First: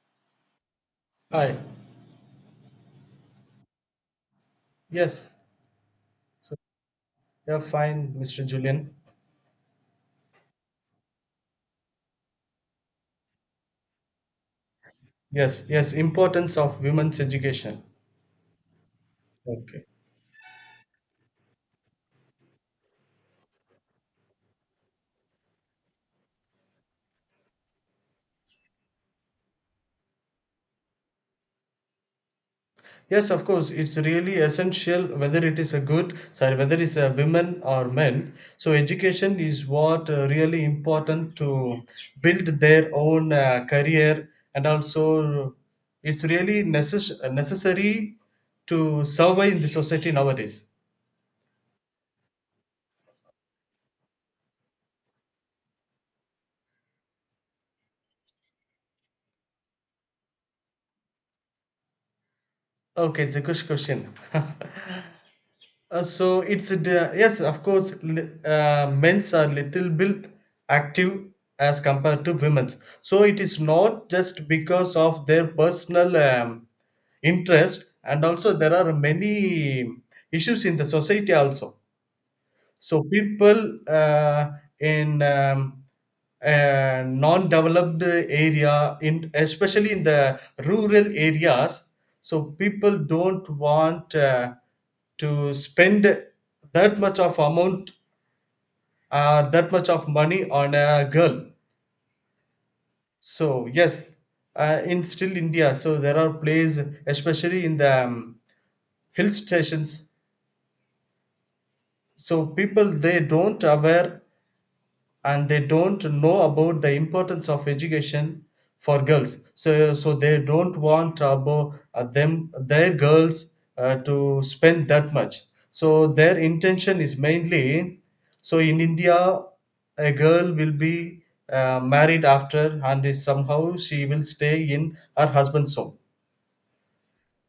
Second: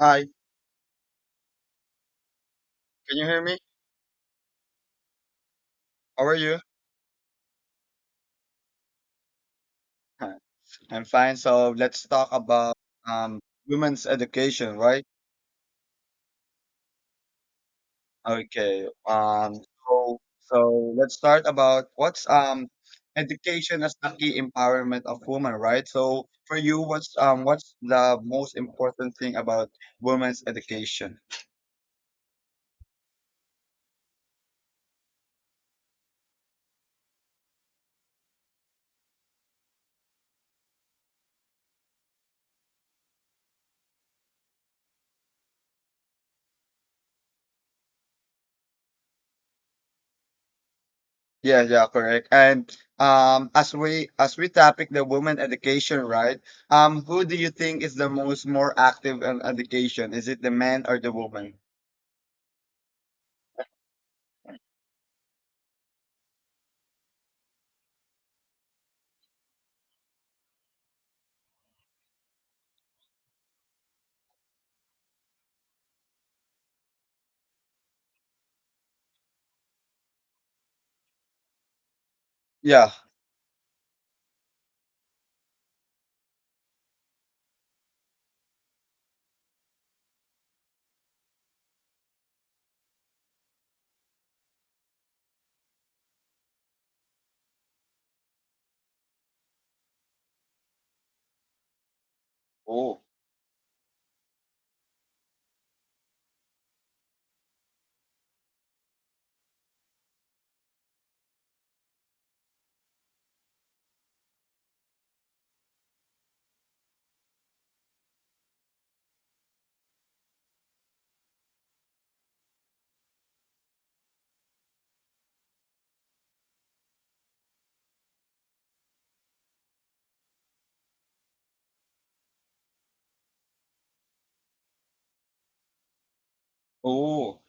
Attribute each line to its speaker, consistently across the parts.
Speaker 1: Hi,
Speaker 2: Hi.
Speaker 1: can you hear me?
Speaker 2: Yes.
Speaker 1: How are
Speaker 2: So,
Speaker 1: you?
Speaker 2: yeah, fine, Mr. Julian.
Speaker 1: Hi, I'm fine. So let's talk about um, women's education, right?
Speaker 2: Yes, yes, importance of women's education.
Speaker 1: Okay.
Speaker 2: Okay.
Speaker 1: So so let's start about what's education as the key empowerment of women, right? So for you, what's the most important thing about women's education?
Speaker 2: Yes, of course, it's really essential whether it is a good, sorry, whether it's a women or men. So education is what really important to build their own career, and also it's really necessary to survive in the society nowadays.
Speaker 1: Yeah, yeah, correct. And as we topic the women education, right? Who do you think is the most more active in education? Is it the man or the woman?
Speaker 2: Okay, it's a good question. So it's a yes, of course, men's are little bit active as compared to women's. So it is not just because of their personal interest, and also there are many issues in the society also.
Speaker 1: Yeah.
Speaker 2: So people in non-developed area, in especially in the rural areas, so people don't want to spend that much of amount that much of money on a girl.
Speaker 1: Oh.
Speaker 2: So yes, in still India, so there are places, especially in the hill stations. So people, they don't aware and they don't know about the importance of education for girls, so they don't want about them their girls to spend that much. So their intention is mainly, so in India, a girl will be married after, and is somehow she will stay in her husband's home.
Speaker 1: Oh.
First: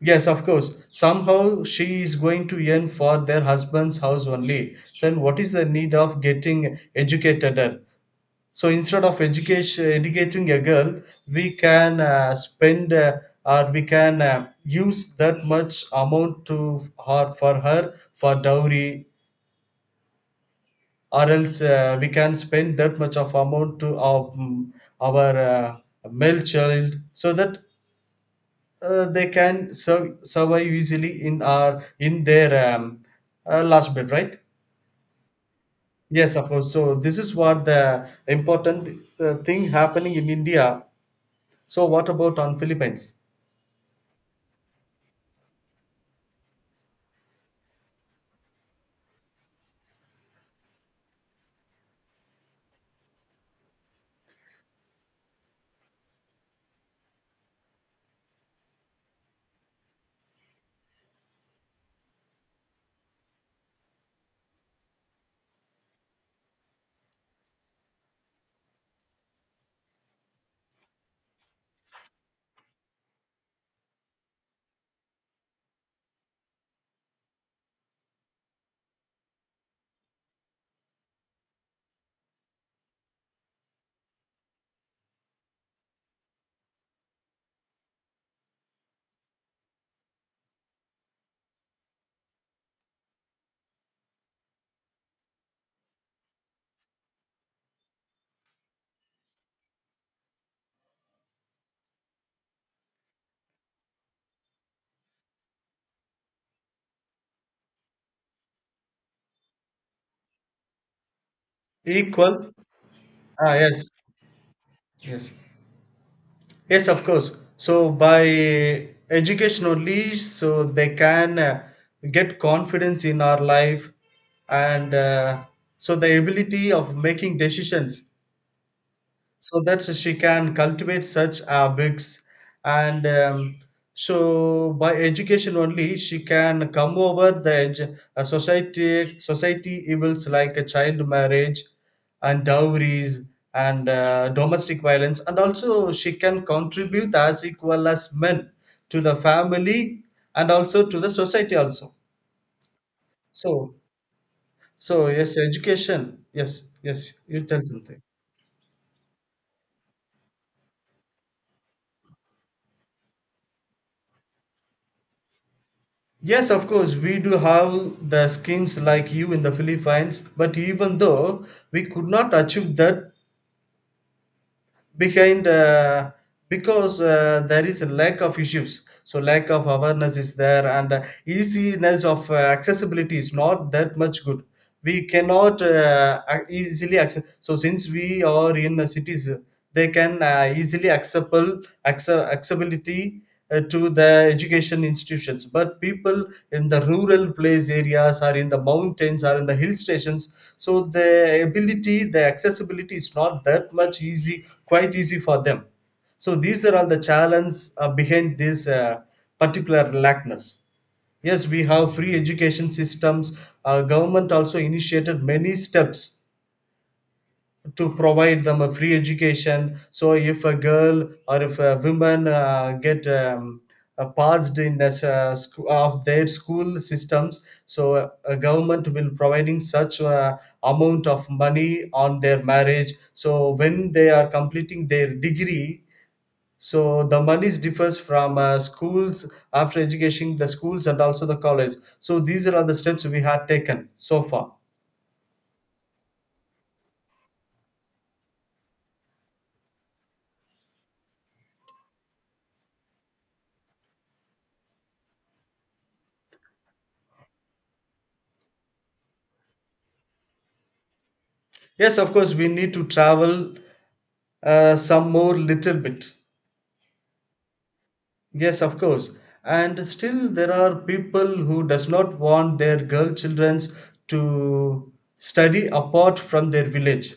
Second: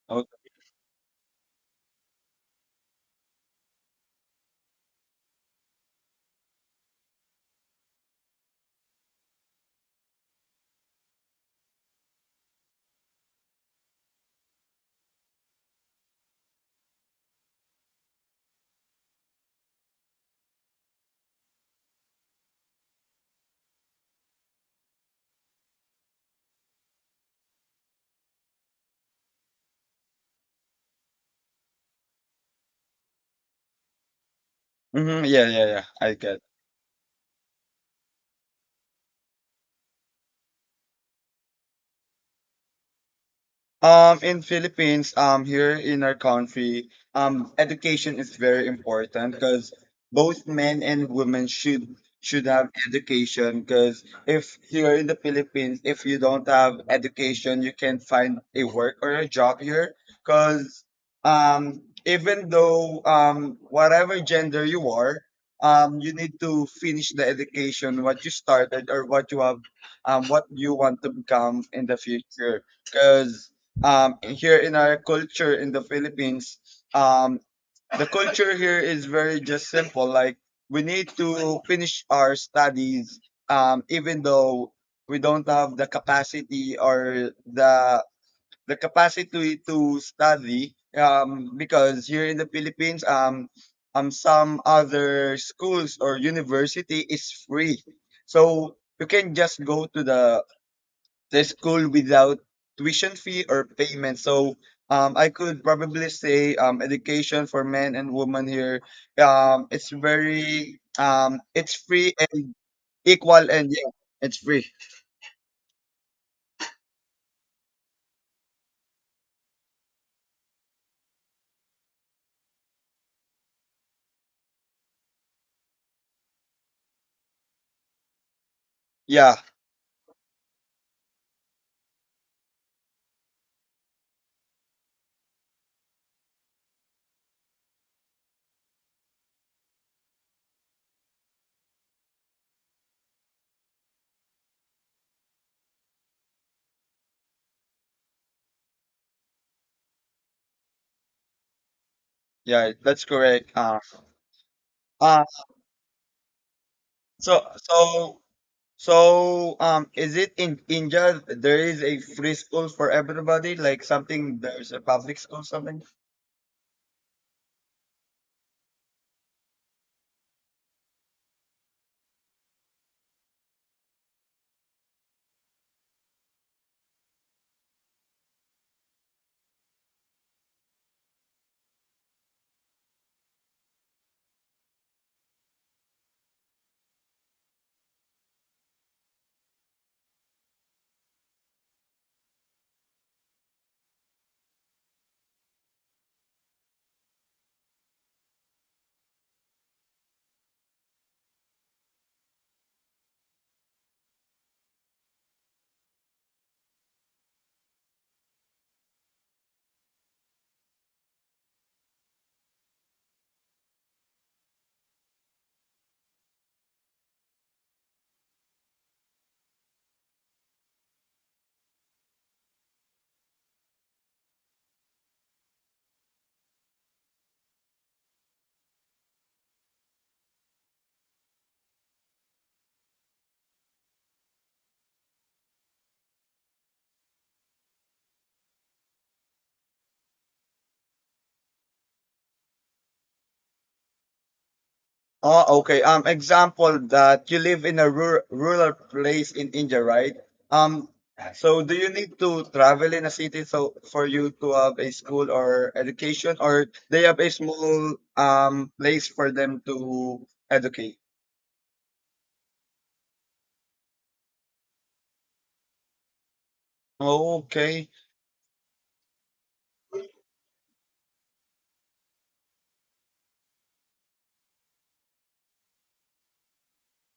Speaker 2: Yes, of
Speaker 1: Okay.
Speaker 2: course, somehow she is going to earn for their husband's house only. So then what is the need of getting educated? So instead of educating a girl, we can spend or we can use that much amount to her, for her for dowry, or else we can spend that much of amount to our our uh, male child, so that they can survive easily in our in their last bed, right?
Speaker 1: Yeah, yeah, yeah. I
Speaker 2: Yes,
Speaker 1: get.
Speaker 2: of course. So this is what the important thing happening in India. So what about on Philippines?
Speaker 1: In Philippines, here in our country, education is very important because both men and women should have education. Because if here in the Philippines, if you don't have education, you can not find a work or a job here. Because even though whatever gender you are, you need to finish the education what you started or what you have, what you want to become in the future. Because here in our culture in the Philippines, um, the culture here is very just simple. Like we need to finish our studies, even though we don't have the capacity or the capacity to study. Because here in the Philippines, some other schools or university is free, so you can just go to the school without tuition fee or payment. So I could probably say education for men and women here. It's very, it's free
Speaker 2: Equal?
Speaker 1: and equal,
Speaker 2: Ah,
Speaker 1: and
Speaker 2: yes,
Speaker 1: yeah, it's free.
Speaker 2: yes, yes, of course. So by education only, so they can get confidence in our life, and so the ability of making decisions,
Speaker 1: Yeah,
Speaker 2: so that she can cultivate such habits, and so by education only she can come over the society evils like a child marriage and dowries and domestic violence, and also she can contribute as equal as men to the family and also to the society also.
Speaker 1: yeah, that's correct.
Speaker 2: So
Speaker 1: Uh
Speaker 2: yes, education. Yes, yes,
Speaker 1: so
Speaker 2: you tell
Speaker 1: so
Speaker 2: something.
Speaker 1: is it in India there is a free school for everybody, like something there's a public school something?
Speaker 2: Yes, of course, we do have the schemes like you in the Philippines, but even though we could not achieve that behind, because there is a lack of issues. So lack of awareness is there, and easiness of accessibility is not that much good. We cannot easily access. So since we are in cities, they can easily accessible, accessibility to the education institutions, but people in the rural place areas or in the mountains or in the hill stations, so the ability, the accessibility is not that much easy, quite easy for them. So these are all the challenges behind this particular lackness. Yes, we have free education systems. Our government also initiated many steps to provide them a free education. So if a girl or if a woman get passed in as of their school systems, so a government will providing such amount of money on their marriage, so when they are completing their degree. So the monies differs from schools after education, the schools and also the college. So these are the steps we have taken so far.
Speaker 1: Oh, okay. Example that you live in a rural place in India, right? Um, so do you need to travel in a city so for you to have a school or education, or they have a small place for them to educate?
Speaker 2: Yes, of course, we need to travel some more little bit.
Speaker 1: Okay.
Speaker 2: Yes, of course. And still there are people who does not want their girl children to study apart from their village.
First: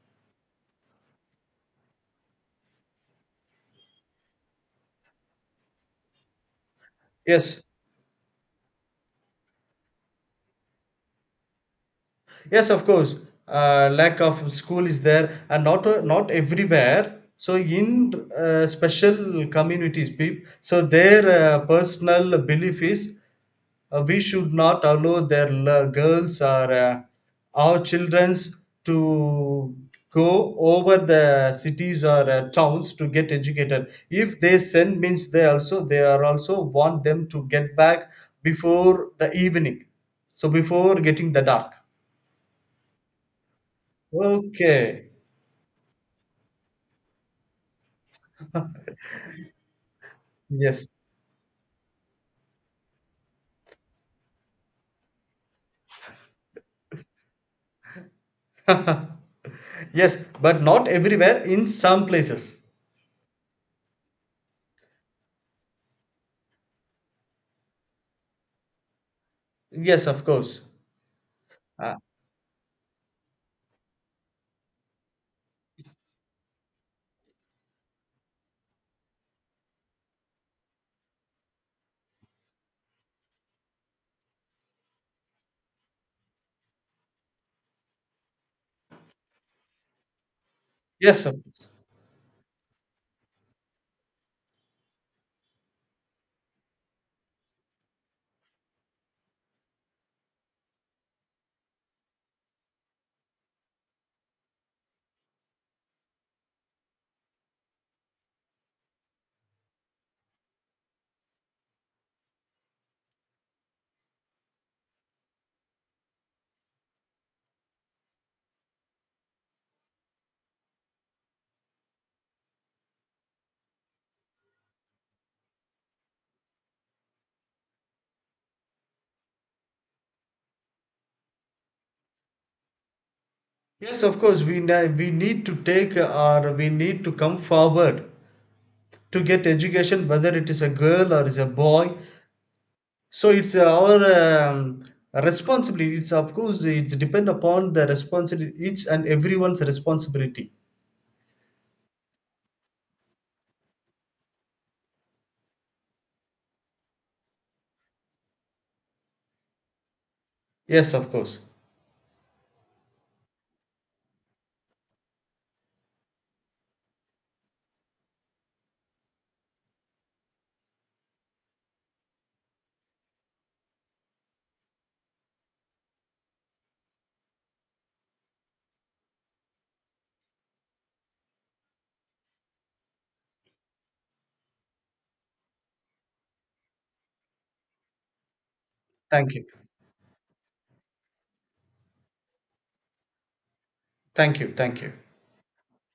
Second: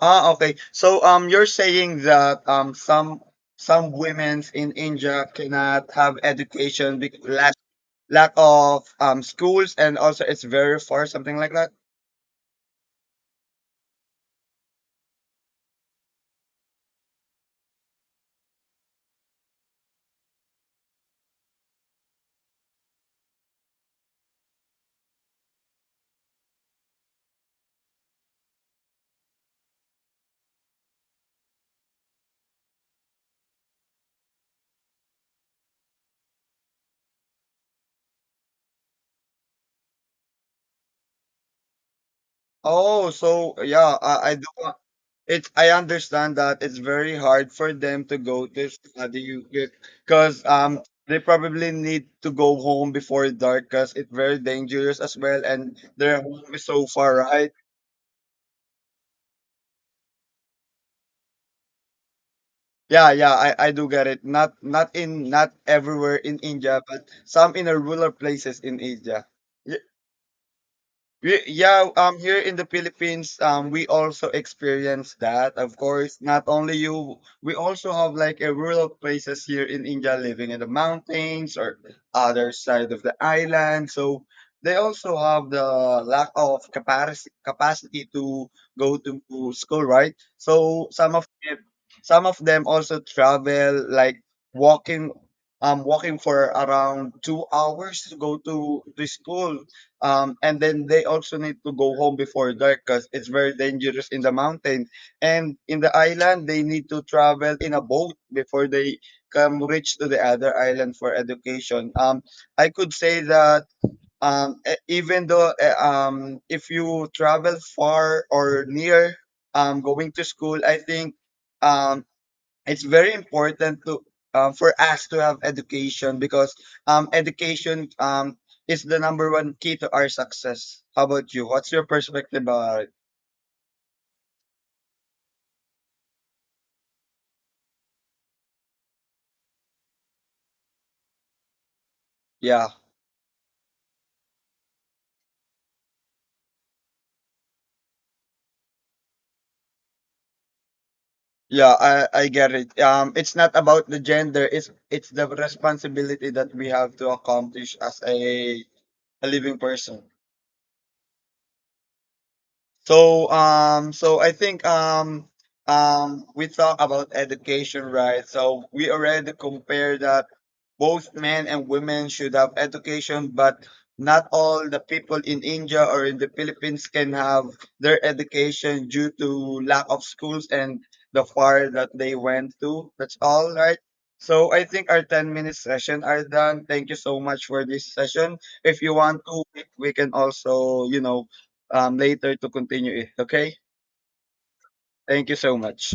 Speaker 1: Ah, okay. So you're saying that some women's in India cannot have education because lack
Speaker 2: Yes.
Speaker 1: lack of schools and also it's very far, something like that.
Speaker 2: Yes, of course. Lack of school is there, and not everywhere. So in special communities, people, so their personal belief is we should not allow their girls or our childrens to go over the cities or towns to get educated. If they send means, they also, they are also want them to get back before the evening, so before getting the dark.
Speaker 1: Oh, so yeah, I do.
Speaker 2: Okay.
Speaker 1: It's I understand that it's very hard for them to go to study because
Speaker 2: Yes.
Speaker 1: they probably need to go home before dark because it's very dangerous as well, and their home is so far, right?
Speaker 2: Yes, but not everywhere. In some places.
Speaker 1: Yeah, yeah, I do get it. Not everywhere in India, but some in the rural places in India.
Speaker 2: Yes, of course.
Speaker 1: Yeah,
Speaker 2: Uh,
Speaker 1: here in the Philippines, we also experience that. Of course, not only you, we also have like a rural places here in India, living in the mountains or other side of the island. So they also have the lack of capacity to go to school, right? So
Speaker 2: yes, of course.
Speaker 1: some of them also travel like walking, walking for around 2 hours to go to school and then they also need to go home before dark because it's very dangerous in the mountain and in the island they need to travel in a boat before they come reach to the other island for education I could say that even though if you travel far or near going to school I think um, it's very important to for us to have education because education is the number one key to our success. How about you? What's your perspective about it?
Speaker 2: Yes, of course. We need to take or we need to come forward to get education, whether it is a girl or is a boy.
Speaker 1: Yeah,
Speaker 2: So it's our um, responsibility. It's of course it's depend upon the responsibility, each and everyone's responsibility.
Speaker 1: yeah, I get it. It's not about the gender. It's the responsibility that we have to accomplish as a living person.
Speaker 2: Yes, of course.
Speaker 1: So I think we talk about education, right? So we already compare that both men and women should have education, but not all the people in India or in the Philippines can have their education due to lack of schools and the far that they went to. That's all right. So I think our 10-minute session are done. Thank you so much for this session. If you want
Speaker 2: Thank
Speaker 1: to,
Speaker 2: you.
Speaker 1: we can also, you know, later to continue it. Okay?
Speaker 2: Thank you. Thank you.
Speaker 1: Thank you so much.